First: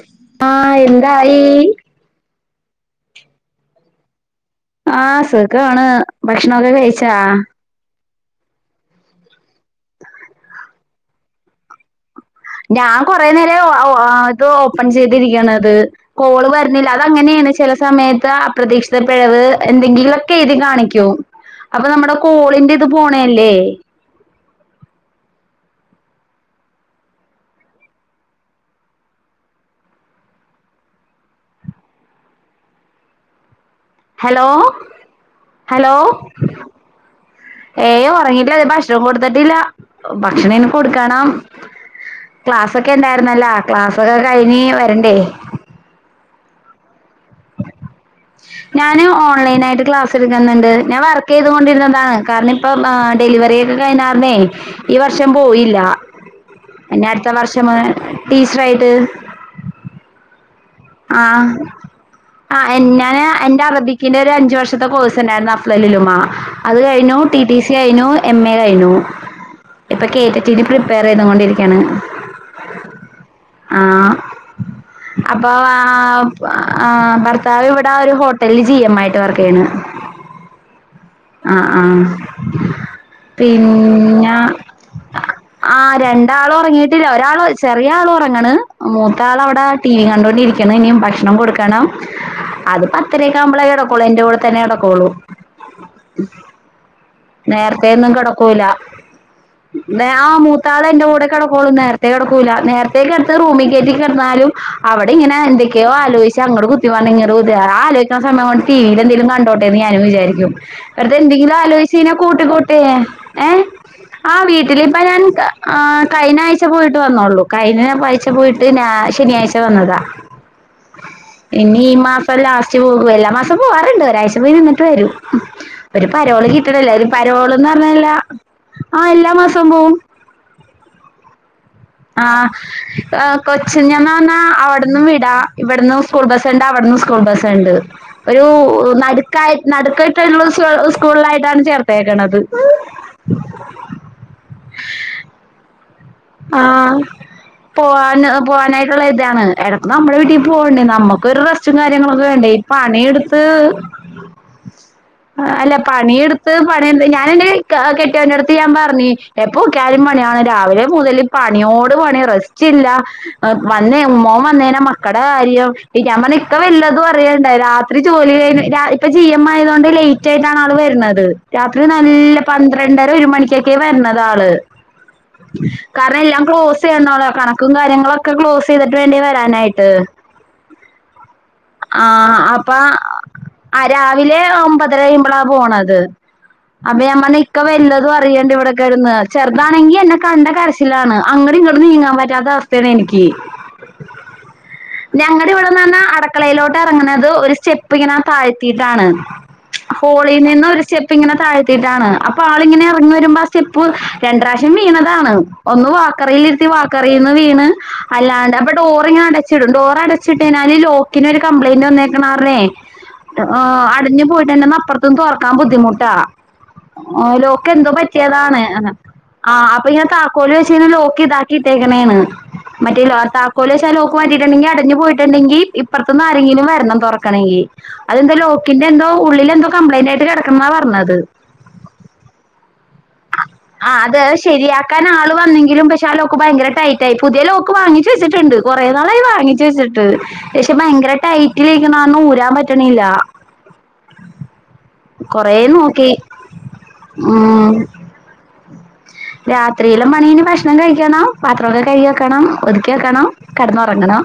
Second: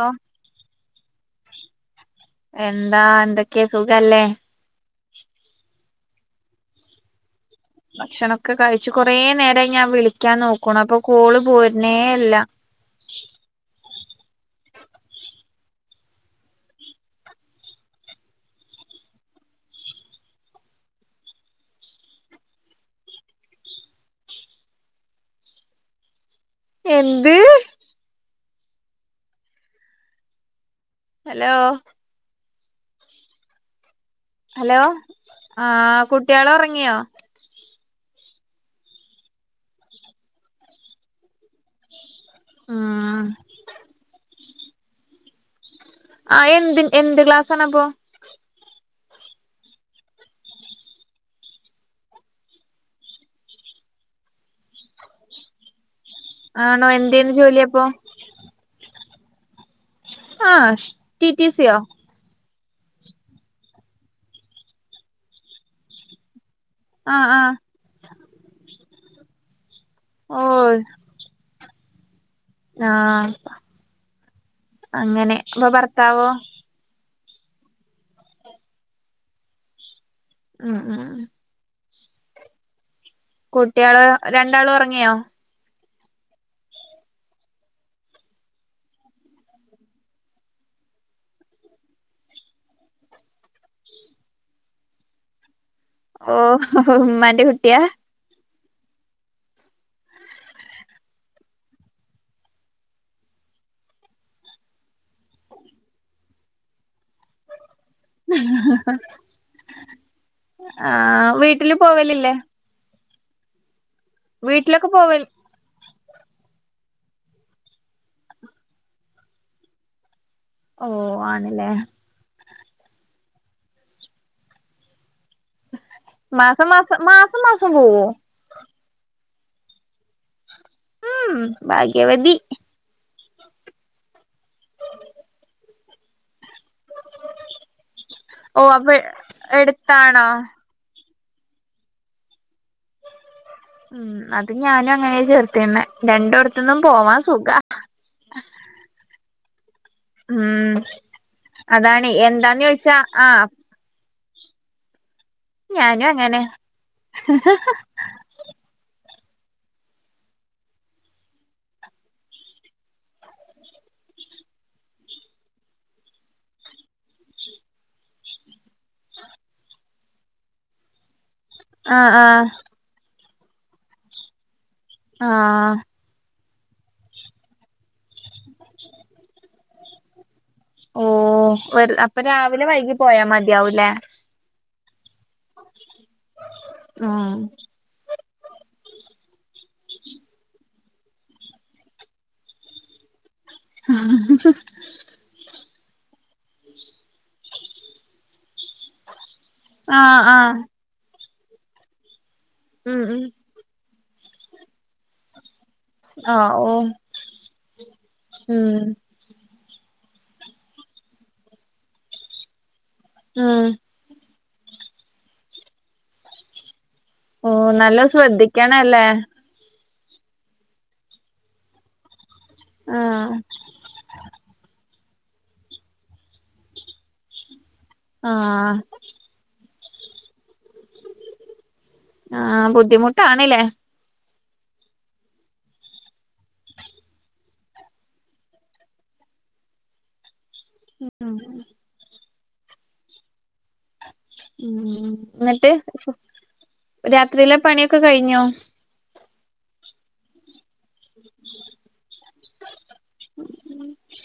ഓ ആഹ് എന്തായി. എന്താ എന്തൊക്കെ സുഖല്ലേ. ആഹ് സുഖാണ് ഭഷ്ണൊക്കെ കഴിച്ചാ ഭക്ഷണൊക്കെ കഴിച്ചു കൊറേ നേരായിഞാവിളിക്ക്യാൻ നോക്കുണു അപ്പൊ കോള് പോര്നേല്ല ഞാൻ കൊറേനേര ഒഹ് ഔ ആത് ഓപ്പൺ ചെയ്തിരിക്ക്യണത് കോള് വര്നില്ല അതങ്ങനെണ് ചെല സമയത്ത് അപ്രതീക്ഷിത പിഴവ് എന്തെങ്കിളെക്കെ ഏതി കാണിക്യും അപ്പൊന്നമ്മടെ കോളിന്റെത് പോണേല്ലേ എന്ത് ഹലോ ഹലോ ആ ഹലോ കുട്ടികള് ഉറങ്ങിയോ ഏയ ഒറങ്ങിട്ട്ല ഭഷ്ണം കൊട്ത്തേട്ടില്ല ഭക്ഷണേന് കൊട്ക്കണം [unintelligible] ഉം ക്ലാസ്സൊക്കെണ്ടായ്ര്ന്നല്ലോ ക്ലാസ്സൊക്കെ കഴിഞ്ഞ് വരണ്ടേ ആഹ് എന്തിൻ എന്ത് ക്ലാസാണ അപ്പൊ ഞാന് ഓൺലൈനായിട്ട് ക്ലാസ് ട്ക്കന്നണ്ട് ഞാൻ വർക്കീതോണ്ടിര്ന്നതാണ് കാര്നം ഇപ്പം ആഹ് ഡെലിവറിയേക്കെ കഴിഞ്ഞാർന്നേ ഈ വർഷം പോയില്ല ആണോ പിന്നെ അട്ത്ത എന്തേന്ന് വർഷം ജോലിയപ്പോ മങ്ങനെ ടീച്ചറായിട്ട് ആഹ് ആഹ് അഹ് എൻ ഞാന് എന്റെ അറബിക്കിന്റെ ഒരു അഞ്ചു വർഷത്തെ കോഴ്സ്ണ്ടാര്ന്നു അഫ്ളലുലുമാ അത് കഴിഞ്ഞു ആ ആ ട്ടി ട്ടി സി കയ്ഞ്ഞു എം എ കയ്ഞ്ഞു ഇപ്പൊ ഓ കേറ്റചെര്പ്പ് പ്രിപ്പയർ ചെയ്തോണ്ടിരിക്ക്യാണ് ന്നാ അങ്ങനെ അപ്പൊ പ്പോവാ ഭർത്താവോ അഹ് ഭർത്താവ് ഇവിടെ ഒരു ഹോട്ടൽല് ജി എമ്മായിട്ട് വർക്കിയ്ണ് അഹ് അഹ് ആഹ് ആഹ് കുട്ട്യേള് രണ്ടാള് ഒറങ്ങിയോ ആഹ് രണ്ടാളൊറങ്ങീട്ടില്ല ഒരാള് ചെറിയ ആളു ഒറങ്ങണ് മൂത്താളവ്ടെ ടി വി കണ്ടോ ണ്ടിരിക്ക്യണ് ഇന്യിം ഭക്ഷണം കൊട്ക്കണം അത് പത്തരെക്കാമ്പളെ കെടക്കൊളൂ എന്റെ കൂടെ തന്നെ കെടക്കോള്ളൂ ഓഹ് മ്മൻ നേർത്തെന്നും കടക്കൂല ബേ ആഹ് മൂത്താള് എന്റെ കൂടെ കെടകൊള്ളൂ നേര്ത്തേ കടക്കൂല നേര്ത്തേ കെടത്യ റൂമി കേറ്റി കട്ന്നാലും അവ്ടെ ഇങ്ങനെ എന്തൊക്ക്യോ ആലോയിച്ചഅങ്ങടും കുത്തിമറിഞ് ഇങ്ങട് കുത്തി ആഹ് ആലോയ് ട്ടോ സമേം കൊണ്ട് ടിവിലെന്തേലും കണ്ടോട്ടെന്ന് ഞാനും വിജാരിക്ക്യും ആ വെറ്തെ എന്തെങ്കിലും വീട്ടില് ആലോയ്ച്ച് പോവലില്ലേ ഗോട്ടേ ഏഹ് ആഹ് വീട്ടില് വീട്ടിലൊക്കെ പോവൽ ബയാൻക്ക ആഹ് കഴഞ്ഞ ആഴ്ച പോയിട്ട് വന്നോള്ളൂ കഴിഞ്ഞ പഴ്ച പോയിട്ട് ഞാ ശനിയാഴ്ച വന്നതാ ഓ ആണല്ലേ ഇനി മാ ലാസ്റ്റ് പോകു എല്ലാ മാസം പോകാറുണ്ട് ഒരാഴ്ച പോയി നിന്നിട്ട് വരും ഒര് പരോളി കി മാസം മാസം എര് മാസം പരോള്ന്ന് മാസം പോവോ പറഞ്ഞേല്ല ആഹ് എല്ലാ മാസം പോവും ഉം ഭാഗ്യവതി ആഹ് കൊച്ചിന്ന്ന്ന്പർണാ അവിട്ന്നും വിടാ ഇവിട്ന്നു സ്കൂൾ ബസ്ണ്ട് അവ്ട്ന്നു സ്കൂൾ ബസ്സ്ണ്ട് ഒരു ഓ അപ്പൊ നട്ക്കായി എടുത്താണോ നട്ക്കായ്ട്ട്ള്ള സ് സ്കൂൾലായ്ട്ടാണ് ചേർത്തേക്കണത് ഉം അത് ഞാനും അങ്ങനെ ചേർത്തിണ്ണേ രണ്ടോട്ത്തുന്നും ആഹ് പോവാ സുഖാ പോവാന് പോവാനായ്ട്ട്ള്ള ഇത്യാണ് എടക്ക് നമ്മുടെ വീട്ടീ ഉം പോവണ്ടേ നമ്മുക്കൊരു റസ്റ്റും അതാണ് കാര്യങ്ങളൊക്കെ വേണ്ടേ ഈ എന്താന്ന് ചോയിച്ചാ പണിയെടുത്ത് ആഹ് അല്ല ഞാനും അങ്ങനെ പണിയെടുത്ത് പണിയെട് ഞാന് എന്റെ ഇക്ക കെട്ടിയന്റെടുത്ത് ഞാൻ പറഞ് എപ്പൊ നോകിയാലും പണിയാണ് രാവിലെ മുതൽ പണിയോട് പണി റെസ്റ്റ് ഇല്ല വന്നേ മോന് വന്നേഞാ മക്കടെ കാര്യം ഞാൻ പറഞ് ഇക്ക വല്ലതും അറിയ്ണ്ടോ രാത്രി പിന്നെ ജോലി കഴിഞ് രാ ഇപ്പ ജി എം ആയതോണ്ട് ലേറ്റായിട്ടാണ് ആള് വരുന്നത് രാത്രി ആഹ് നല്ല ആഹ് പന്ത്രണ്ടര ഒരു മണിക്കൊക്കെ വര്ണത് ആള് ആഹ് കാരണം എല്ലാം ക്ലോസ് ചെയ്യണല്ലോ കണക്കും കാര്യങ്ങളൊക്കെ ക്ലോസ് ചെയ്തിട്ട് വേണ്ടേ വരാനായിട്ട് ഓഹ് വർ അപ്പൊ ആഹ് രാവിലെ അപ്പ വൈകി പോയാ മതിയാവുംല്ലേ? ആഹ് രാവിലെ ഒമ്പതര കയ്യുംബളാ പോണത് അപ്പോ ഞാൻ ഉം പറഞ് ഇക്ക വല്ലതും അറി യ്ണ്ടോ ഇവിടെ കെടന്ന് ചെറുതാണങ്കി എന്നെ കണ്ട കരച്ചിലാണ് അങ്ങട് ഇങ്ങട് നീങ്ങാൻ പറ്റാത്ത അവസ്ഥയാണ് എനിക്കി ഹ ഹ ഹ ഞങ്ങടെ ഇവിടെന്നർഞ്ഞാ അടക്കളയിലോട്ട് എറങ്ങ്ണത് ഒരു സ്റ്റെപ്പ് ഇങ്ങനെ താഴ്ത്തീയിട്ടാണ് ആഹ് ഹോളി ആഹ് നിന്ന് ഒരു സ്റ്റെപ്പ് ഇങ്ങനെ താഴ്ത്തിയിട്ടാണ് അപ്പൊ ആളിങ്ങനെ ഉം എറങ്ങി ഉം വരുമ്പോ ആ സ്റ്റെപ്പ് രണ്ട് പ്രാശ്യം വീണതാണ്. ഒന്ന് വാക്കറില് ആഹ് ഇരുത്തി ഓ വാക്കറീന്ന് വീണ് അല്ലാണ്ട് ഉം അപ്പ ഡോറിങ്ങനെ അടച്ചിടും ഡോർ അടച്ചിട്ടഴിഞ്ഞാല് ലോക്കിന് ഒരു കംപ്ലയിന്റ് വന്നേക്ക്ണാരണേ ആ ഉം അടഞ്ഞ് ന്ന് അപ്പുറത്തുംന്ന് തൊറക്കാൻ ബുദ്ധിമുട്ടാ ഓഹ് ഓ ലോക്ക് എന്തോ നല്ലോ പറ്റിയതാണ്. ശ്രദ്ധിക്കണല്ലേ ആഹ് അപ്പൊ ഇങ്ങനെ താക്കോല് വെച്ച് ലോക്ക് ഇതാക്കിയിട്ടേക്ക്ണേണ് മറ്റേ ല്ലേ ആഹ് താ കോല് വെച്ച് ആ ലോക്ക് മാറ്റിയിട്ട്ണ്ടെങ്കി അടഞ്ഞു പോയിട്ടുണ്ടെങ്കി ഇപ്പറുത്തിന്ന് ആരെങ്കിലും വരണം തൊറക്കണെങ്കി അതെന്താ ആഹ് ലോക്കിന്റെ എന്തോ ഉള്ളിലെന്തോ കംപ്ലയിന്റ് ആയിട്ട് കിടക്കണെന്നാ പറഞ്ഞത്. ആഹ് ബുദ്ധിമുട്ടാണ്ല്ലേ? ആഹ് അത് ശരിയാക്കാൻ ആള് വന്നെങ്കിലും പക്ഷെ അ ലോക്ക് ഭയങ്കര ടൈറ്റായി പുതിയ ലോക്ക് വാങ്ങി ച്ച് വെച്ചിട്ട്ണ്ട് കൊറേ നാളായി വാങ്ങിച്ചു വെച്ചിട്ട്. പക്ഷെ ഭയങ്കര ഉം ടൈറ്റിലിരിക്ക്ണ കാരണം ഊരാൻ പറ്റ്ണില്ല ഉം കൊറേ ഇന്നെട്ട് നോക്കി രാത്രിയിലെ പണിയൊക്കെ കഴിഞ്ഞോ? രാത്രിയില്ലെ പണി ഇനി ഭക്ഷണം കഴിക്കണം പാത്രമൊക്കെ കഴുകി വെക്കണം ഒതുക്കി വെക്കണം കെടന്നുറങ്ങണം.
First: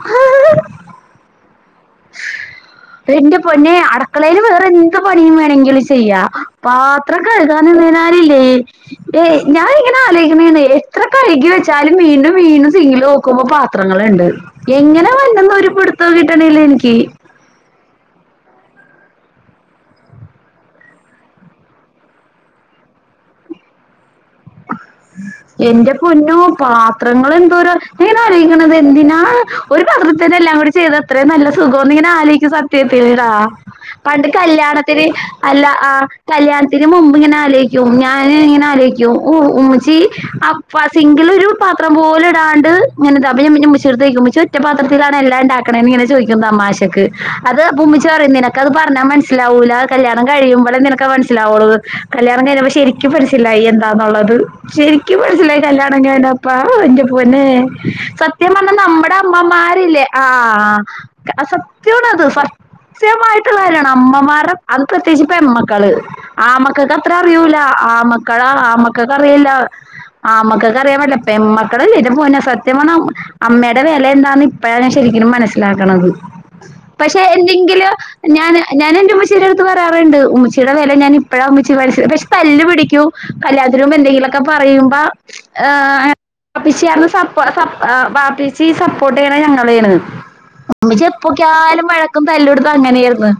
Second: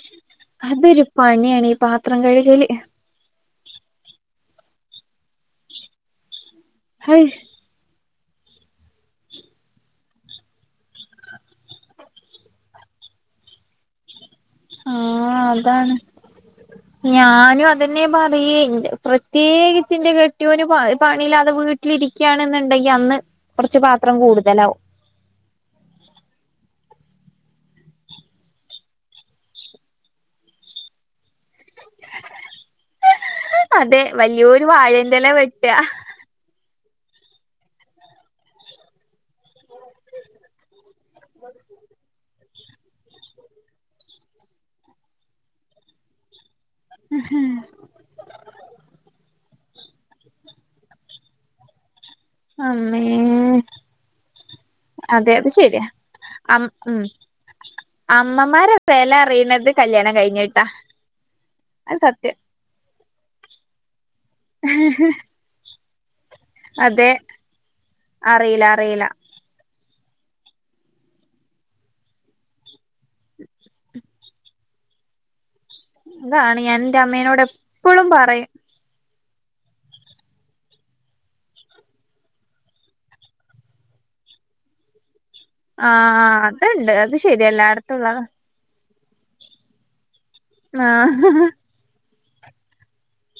അതൊരു പണിയാണ് ഈ പാത്രം കഴുകല്. എന്റെ പൊന്നെ അടക്കളയില് വേറെ എന്ത് പണി വേണമെങ്കിലും ചെയ്യാ പാത്രം ഹയ് കഴു കാനിരുന്ന് കഴിഞ്ഞാലില്ലേ ഏഹേ ഞാനിങ്ങനെ ആലോചിക്കണേണ് എത്ര കഴുകി വെച്ചാലും വീണ്ടും വീണ്ടും സിങ്കിലു നോക്കുമ്പോ പാത്രങ്ങള്ണ്ട് എങ്ങനെ ആഹ് വര്ന്ന് എന്നൊരു അതാണ് പിടുത്തോം കിട്ട്ണില്ല എനിക്ക്. ഞാനും അതെന്നെ പറയെ പ്രത്യേകിച്ച് എന്റെ കെട്ടിയോന് പണിയില്ലാതെ വീട്ടി ലിരിക്കാണെന്നുണ്ടങ്കി അന്ന് കൊറച്ച് പാത്രം കൂടുതല. എന്റെ പൊന്നോ പാത്രങ്ങള് എന്തോരാ ഞാ ഇങ്ങനെ ആലോചിക്ക്ണത് എന്തിനാ ഒരു പത്രത്തില് എല്ലാം കൂടി കുക്ക് ചെയ്ത അത്രയും നല്ല സുഖോന്ന ഇങ്ങെനെ ആലോചികും. [unintelligible] അതെ പണ്ട് വലിയൊരു കല്യാണത്തിന് വാഴന്റെല അല്ല വെട്ടാ ആ കല്യാണത്തിന് മുമ്പ് ഇങ്ങനെ ആലോയിക്കും ഞാന് ഇങ്ങനെ ആലോയിക്കും. അയ്യോ ഓഹ് ഉമ്മച്ചി ആ സിങ്കിലൊരു പാത്രം പോലും ഇടാണ്ട് ഇങ്ങനെ ഇതാക്കും അപ്പൊ ഞ്ഞാ ഉമ്മച്ചിടെട്ത്ത് ചോയ്ക്ക് ഉമ്മച്ചി ഒറ്റപാത്രത്തിലാണോ എല്ലാം ഒണ്ടാക്കണെന്ന് ഇങ്ങനെ ചോദിക്കും തമാശക്ക് അത് അപ്പൊ ഉമ്മച്ചി പറയുന്നെ നിനക്കത് പറഞ്ഞാ മനസ്സിലാവൂല്ല കല്യാണം കഴിയുമ്പളേ നിനക്ക് അത് മനസ്സിലാവുള്ളു. കല്യാണം കഴിഞ്ഞപ്പോ അമ്മേ ശരിക്കും മനസിലായി എന്താന്നുള്ളത്. ശരിക്കും അതെ അത് മനസ്സിലായി ശരിയാ കല്യാണം- കഴിഞ്ഞപ്പാ അം ഉം എന്റെ പൊന്നെ- സത്യം പറഞ്ഞ അമ്മമാരെ വെല നമ്മടെ അറിയണത് അമ്മമാരില്ലേ? കല്യാണം കഴിഞ്ഞിട്ടാ ആഹാ അത് സത്യയാണത് സത്യം ഫസ്റ്റ്. മായിട്ടുള്ള കാര്യമാണ് അമ്മമാർ- അത് പ്രത്യേകിച്ച് പെമ്മക്കള്. അതെ ആമക്കക്കത്ര അറിയൂല, ആമക്കള് അറിയില്ല അറിയില്ല ആമകക്കറിയില്ല. ആമ്മക്കൊക്കെ അറിയാൻ- പാറ്റില്ല. പെമ്മക്കളല്ലെത് എന്റെ- പൊന്നോ, സത്യ പറഞ്ഞ അമ്മയുടെ വില എന്താന്ന്. ഇപ്പഴാണ് ശരിക്കും- മനസ്സിലാക്ക്ണത്. അതാണ് ഞാൻ എന്റെ പക്ഷെ- അമ്മേനോട് എന്തെങ്കിലും എപ്പഴും പറയും ഞാൻ, ഞാൻ എന്റെ ഉമ്മച്ചീടടുത്ത്- പറയാറുണ്ട്. ഉമ്മച്ചിടെ വെല- ഞാൻഇപ്പഴാ ഉമ്മച്ചിമന, പക്ഷെ- തല്ല് പിടിക്കും. കല്യാണത്തിന് മുമ്പ്- എന്തെങ്കിലുമൊക്കെ പറയുമ്പോ. [unintelligible] ആഹ് അതുണ്ട് അത് ശരിയാ എല്ലായിടത്തുള്ളതാ വാപ്പിച്ചീ സപ്പോർട്ട് ചെയ്യ്ണ- ഞങ്ങളെണ്. ഉമ്മച്ചി- ആഹ് എപ്പോക്കിയാലും വഴക്കും, തല്ലു- പിടുത്തങ്ങനെയാണ്.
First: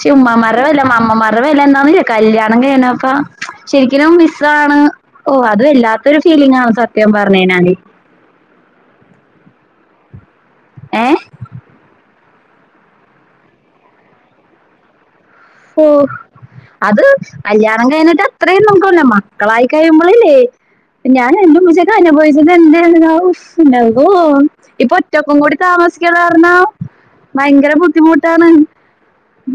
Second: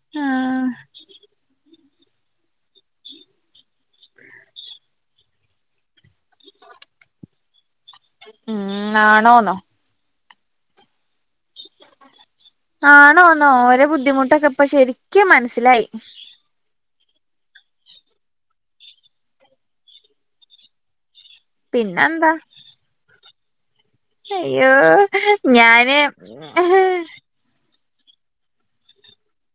ചേ, ഉമ്മാരുടെ ആഹ് വെല, അമ്മമാരുടെ വെല എന്താന്ന്- കല്ല്യാണം കഴിഞ്ഞ പ്പോ ശരിക്കും- ഓ അത് വല്ലാത്തൊരു- ഫീലിംഗാണ് സത്യം- പറഞ്ഞയിഞ്ഞാൽ. ഉം.., ആണോന്നോ? ഏഹ.., ആണോന്നോ ഓരെ- ബുദ്ധിമുട്ടൊക്കെ ഇപ്പോ- ശരിക്കും മനസ്. ഓ.. അത് കല്യാണം കഴിഞ്ഞിട്ട്- അത്രയും നമുക്കല്ല മക്കളായി- കഴിയുമ്പോളില്ലേ? ഞാൻ എന്റെ ഉമ്മച്ചിയൊക്കെ- പിന്നെന്താ അനുഭവിച്ചത് [unintelligible] ഉണ്ടാവോ അയ്യോ ഇപ്പൊ ഒറ്റക്കും കൂടി- ഞാന് താമസിക്കണ കാരണം. ആഹ് ഭയങ്കര ബുദ്ധിമുട്ടാണ്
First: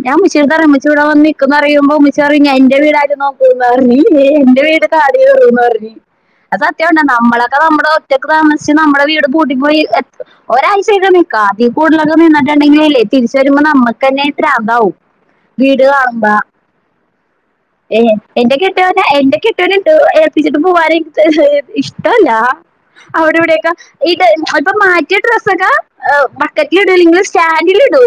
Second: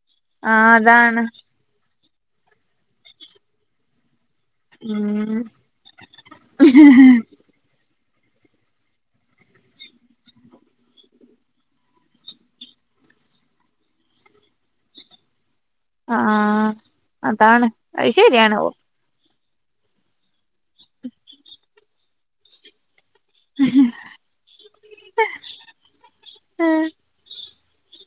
ഞാൻ- ഉമച്ചി നോട് പറയും. അതാണ് റിയുമ്പോ മച്ചാറിയും എൻന്റെ വീട- നോക്ക പറഞ്ഞ- വീട് ഉം കാടറൂന്ന് പറഞ് അത്- സത്യമണ്ട നമ്മളൊക്കെ നമ്മുടെ- ക്കാമച്ച് നമ്മുടെ വീട് പൂട്ടി പോയി. ഒരാഴ്ചക്ക നിക്കക്ക അതി- കൂതലക്കെ, നിന്നിട്ടുണ്ടെങ്കിൽല്ലേ തിരിച്ച് വരുമ്പോ നമുക്ക്ന്നെ ഇത്ര- അതാവും. വീട് കാണുമ്പോ ആഹ് അതാണ് അത് ശരിയാണ് എന്റെ- ഓ കെട്ടിയോൻ- എന്റെ കെട്ടിയോൻ ഇത്- ഏൽപ്പിച്ചിട്ട് പോവാന് എനിക്ക്- ഇഷ്ടല്ല. അവിടെ ഇവിടെക്കെ ഇത്- ഇപ്പോ മാറ്റിയ ഡ്രസ്സൊക്കെ- ബക്കറ്റില ഇടല്ലെങ്കിൽ- സ്റ്റാൻഡില ഇടൂ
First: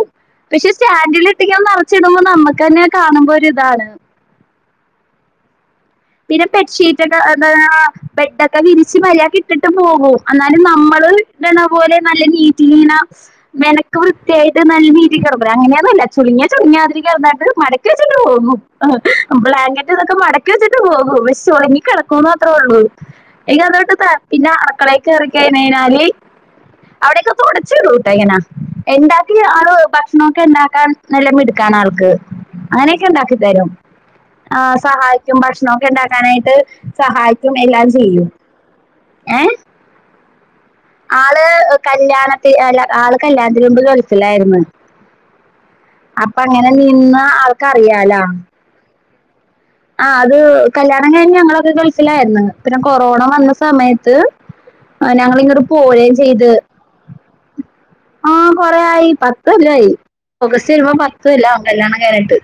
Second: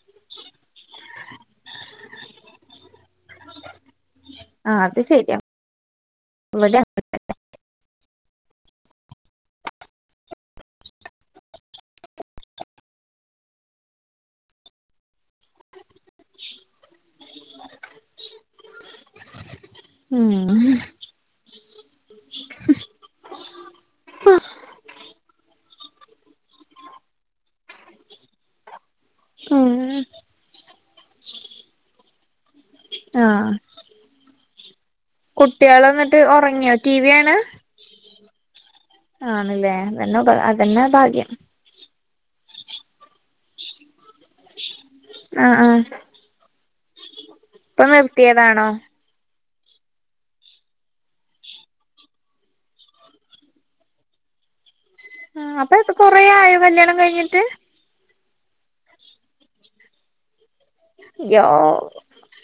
പക്ഷെ- സ്റ്റാൻഡില ഇിട്ടെങ്ക- നിറച്ചിടുമ്പോ നമ്മുക്ക് തന്നെ- കാണുമ്പോൾ ഒരു ഇതാണ്. ആഹ്.., അത് ശരിയാ. പിന്നെ ഇവിടെ ബെഡ്ഷീറ്റ് ഒക്കെ എന്ത- ബെഡൊക്കെ വിരിച്ച് മരാക്ക്- ഇട്ടിട്ട് പോകും. എന്നാലും നമ്മള്- ഇടണ പോലെ നല്ല നീറ്റിലീന. മെനക്ക് വൃത്തിയായിട്ട് നല്ല രീതി- കടക്കുലേ, അങ്ങനെയൊന്നുമല്ല ചുളങ്ങാ, ചുളിവ് മടക്കി വെച്ചിട്ട്- പോകും. ആഹാ, ബ്ലാങ്കറ്റ് ഇതൊക്കെ- ഉം മടക്കി വെച്ചിട്ട് പോകും. പക്ഷെ- ചുളങ്ങി കിടക്കുമെന്ന് മാത്രേ ഉള്ളൂ. ഇനി അതോട്ട് തന്റെ- അടുക്കളേൽ കയറി- കഴിഞ്ഞാല്- അവിടെയൊക്കെ തുടച്ച് ഇടുട്ടാ- ഇങ്ങന. എന്താക്കി ആള് ഉം ഭക്ഷണൊക്കെ- ഉണ്ടാക്കാൻ നല്ല മിടുക്ക- ആൾക്ക് അങ്ങനെയൊക്കെ ഉണ്ടാക്കി ആഹ് തരും. ആ, സഹായി- ഭക്ഷണ ഒക്കെ കുട്ടികള് എന്നിട്ട് ഉണ്ടാക്കാനായിട്ട്- ഉറങ്ങിയോ ടി സഹായിക്കും. എല്ലാം ചെയ്യും. ഏ ആണില്ലേ അതന്ന, അതെന്നാ ഭാഗ്യം. കല്യാണത്തില്ല ആള്- കല്യാണത്തിന് മുമ്പിൽ- വിളിച്ചില്ലായിരുന്നു. ആഹ്.., ആഹ്..., അപ്പ അങ്ങനെ നിന്ന്- ഇപ്പൊ ആൾക്കറിയാലോ? നിർത്തിയതാണോ ആഹ് അത് കല്യാണം കഴിഞ്ഞ- ഞങ്ങളൊക്കെ- ഗൾഫിലായിരുന്നു. ഉം കൊറോണ വന്ന സമയത്ത്- ഞങ്ങൾ ആഹ് ഇങ്ങോട്ട് അപ്പോ ഇത് കൊറേ- ആയോ കല്യാണം കഴിഞ്ഞിട്ട്. ആഹ് കൊറേ ആയി പത്തല്ലായി- ഓഗസ്റ്റ് വരുമ്പോ യ്യോ പത്തല്ലവും- കല്ല്യണം കഴിഞ്ഞിട്ട്.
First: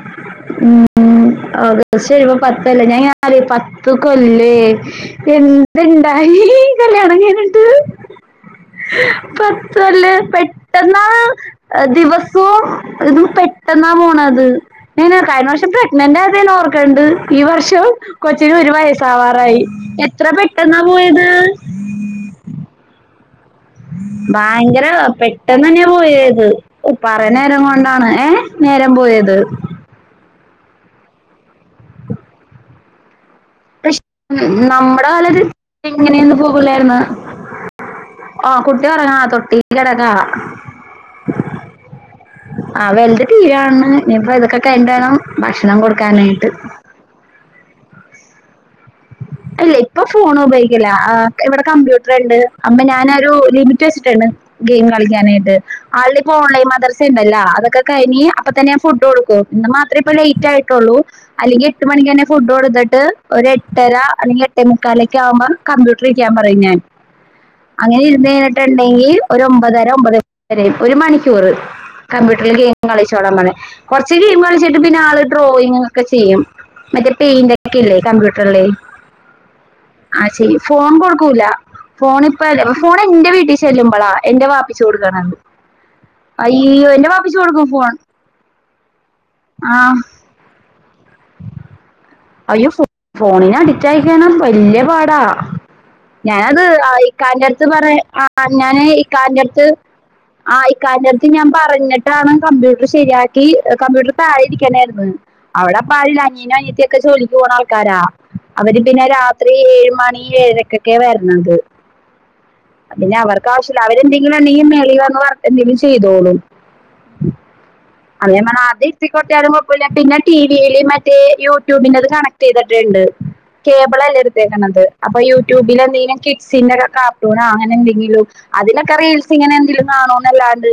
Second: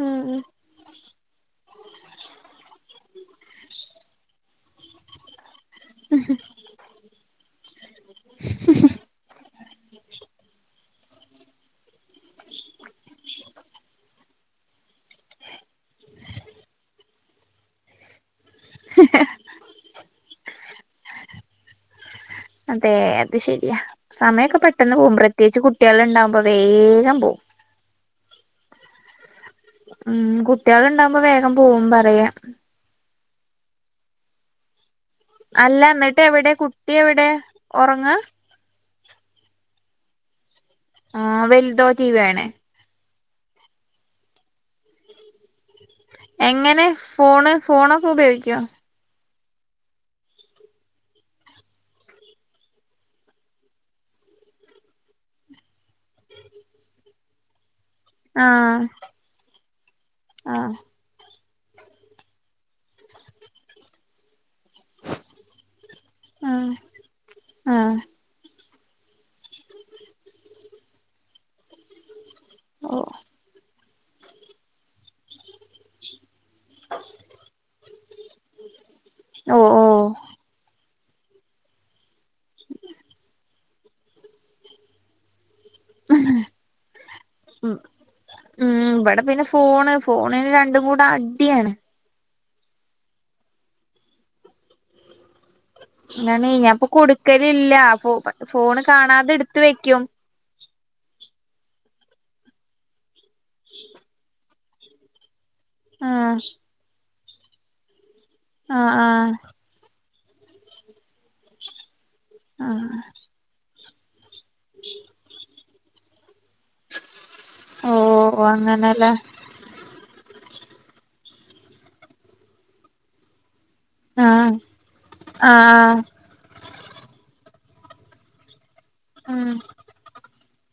ഉം ഉം ഉം ഉം ഓഗസ്റ്റ് വരുമ്പം പത്തല്ലേ ഞാൻ ഞ പത്ത് കൊല്ലേ എ രണ്ടായി പത്ത് കൊല്ലം പെട്ടെന്നാ ദിവസവും എന്ത് പെട്ടെന്നാ പോണ കഴിഞ്ഞ വർഷം പ്രഗ്നന്റ് ആയത് ഞാൻ ഓർക്കണ്ട് ഈ വർഷം കൊച്ചിന് ഒരു വയസാവാറായി എത്ര പെട്ടെന്നാ പോയത് അതെ ശരിയാ സമയൊക്കെ ഭയങ്കര പെട്ടെന്ന് പോകും പ്രത്യേകിച്ച് പെട്ടെന്ന് തന്നെയാ കുട്ടികളുണ്ടാവുമ്പോ പോയത് വേഗം പോവും പറഞ്ഞേരം കൊണ്ടാണ് ഏ നേരം പോയത് ഉം കുട്ടികള് ഉണ്ടാകുമ്പോ വേഗം പോവും പറയാ പക്ഷെ നമ്മുടെ കാലത്ത് അല്ല എന്നിട്ട് ഇങ്ങനെയൊന്നും എവിടെ കുട്ടി പോകൂലായിര്ന്ന് എവിടെ ഒറങ്ങാ ആഹ് കുട്ടി ഉറങ്ങാ തൊട്ടി കിടക്കാ ആഹ് വൽതോ ടി വി കാണേ ആഹ് വൽത് ടി വി കാണാണ് ഇനിയിപ്പം ഇതൊക്കെ കഴിഞ്ഞിട്ട് വേണം ഭക്ഷണം കൊടുക്ക എങ്ങനെ ഫോണ് ഫോണൊക്കെ ഉപയോഗിക്കോ ഇല്ല ഇപ്പൊ ഫോൺ ഉപയോഗിക്കില്ല ഇവിടെ കമ്പ്യൂട്ടർ ഇണ്ട് അപ്പം ഞാനൊരു ലിമിറ്റ് വെച്ചിട്ടുണ്ട് ഗെയിം കളിക്കാനായിട്ട് ആളുടെ ഇപ്പോ ഓൺലൈൻ മദർസ ഉണ്ടല്ലോ അതൊക്കെ കഴ്ഞ്ഞി അപ്പൊ തന്നെ ആഹ് ഞാൻ ഫുഡ് കൊടുക്കും ഇന്ന് മാത്രേ ഇപ്പം ലേറ്റ് ആഹ് ആയിട്ടുള്ളൂ അല്ലെങ്കിൽ എട്ട് മണിക്ക് തന്നെ ഫുഡ് കൊടുത്തിട്ട് ഒരു എട്ടര അല്ലെങ്ക എട്ടെ മുക്കാല് ഒക്കെ ആകുമ്പോ കമ്പ്യൂട്ടർ ഇരിക്കാൻ പറയും ആഹ് ഞാൻ ആഹ് അങ്ങനെ ഇര്ന്നിട്ട് ഇണ്ടെങ്കിൽ ഒരു ഒമ്പതര ഒമ്പ ഒരു മണിക്കൂറ് കമ്പ്യൂട്ടറിൽ ഗെയിം കളിച്ചോളാം പറയും കുറച്ച് ഗെയിം കളിച്ചിട്ട് പിന്നെ ആള് ഡ്രോയിങ്ങ് ഒക്കെ ചെയ്യും മറ്റേ പെയിന്റ ഒക്കെ ഇല്ലേ കമ്പ്യൂട്ടറില് ഓ ഓ അത് ചെയ്യും ഫോൺ കൊടുക്കൂല ഫോണ് ഇപ്പ ഫോൺ എന്റെ വീട്ടിൽ ചെല്ലുമ്പോളാ എന്റെ വാപ്പിച്ചി കൊടുക്കണണ്ട് അയ്യോ എന്റെ പാപ്പിച്ചു കൊടുക്കും ഓ ഫോൺ ഉം ഇവിടെ പിന്നെ ആ ഫോണ് ഫോണിന് രണ്ടും കൂടെ അടിയാണ് അയ്യോ ഫോണിന് അഡിക്റ്റ് ആയിക്കയിഞ്ഞാൽ വല്യ പാടാ ഞാനെ ഞാനത് ഞാൻപ്പൊ ഇക്കാൻന്റെ അടുത്ത് കൊടുക്കലില്ല പറയാ ഫോ ആ ഫോണ് ഞാന് കാണാതെ ഇക്കാൻന്റെ എടുത്ത് അടുത്ത് വെക്കും ആ ഇക്കാന്റെ അടുത്ത് ഞാൻ പറഞ്ഞിട്ടാണ് കമ്പ്യൂട്ടർ ശരിയാക്കി കമ്പ്യൂട്ടർ താഴെ ഇരിക്കണായിര്ന്ന് അവിടെ പ്പം ആരും ഇല്ല ആഹ് അനിയനും അനിയത്തിഒക്കെ ജോലിക്ക് പോണ ആൾക്കാരാ അവര് ആഹ് പിന്നെ ആഹ് രാത്രി ഏഴ് മണി ഈ എഴരക്കൊക്കെ വരന്നത് അത് ആഹ് പിനെ അവർക്ക് കാശിലാ അവരെന്തെങ്കിലും വേണങ്കിൽ മേളിൽ വന്ന് എന്തങ്കിലും ചെയ്തോളും ഓ [unintelligible] അങ്ങനെല്ലേ പിനെ പിനെ ട്ടീവിയിൽ മറ്റേ യൂട്യൂബിന്റത് കണക്ട് ചെയ്തിട്ടുണ്ട് കേബിൾ അല്ലേ ആഹ് എടുത്തേക്കണുന്നത് അപ്പൊ യൂട്യൂബില ആഹ് എന്തെങ്കിലും കിട്സിന്റെ ഒകെ ക്കാ ട്ടൂണോ അങ്ങനെ എന്തെങ്കിലും അതിനൊക്കെ റീൽസ് ഉം ഇങ്ങനെ എന്തെലും കാണോന്നല്ലാണ്ട്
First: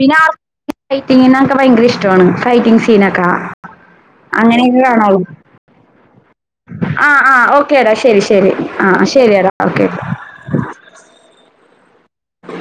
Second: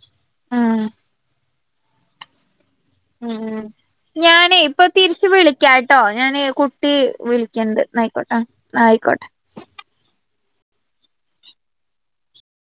പിന്നെ ആർ ഉം ഫൈറ്റിങ്ങ്നെ ഒക്കെ ഭയങ്കര ഇഷ്ടമാണ് ഫൈറ്റിംഗ് സീനൊക്കെ ഉം ഞാനേ അങ്ങനെയൊക്കെ ഇപ്പൊ കാണാവൂ തിരിച്ച് വിളിക്കാട്ടോ ഞാന് കുട്ടി ആഹ് ആഹ് വിളിക്കണ്ട് ഓക്കെടാ ശരി ന്നായിക്കോട്ടെ ആയിക്കോട്ടെ ശരി ന്നാ ആ ആയിക്കോട്ടെ. ശരിയെടാ ഓക്കെ ആ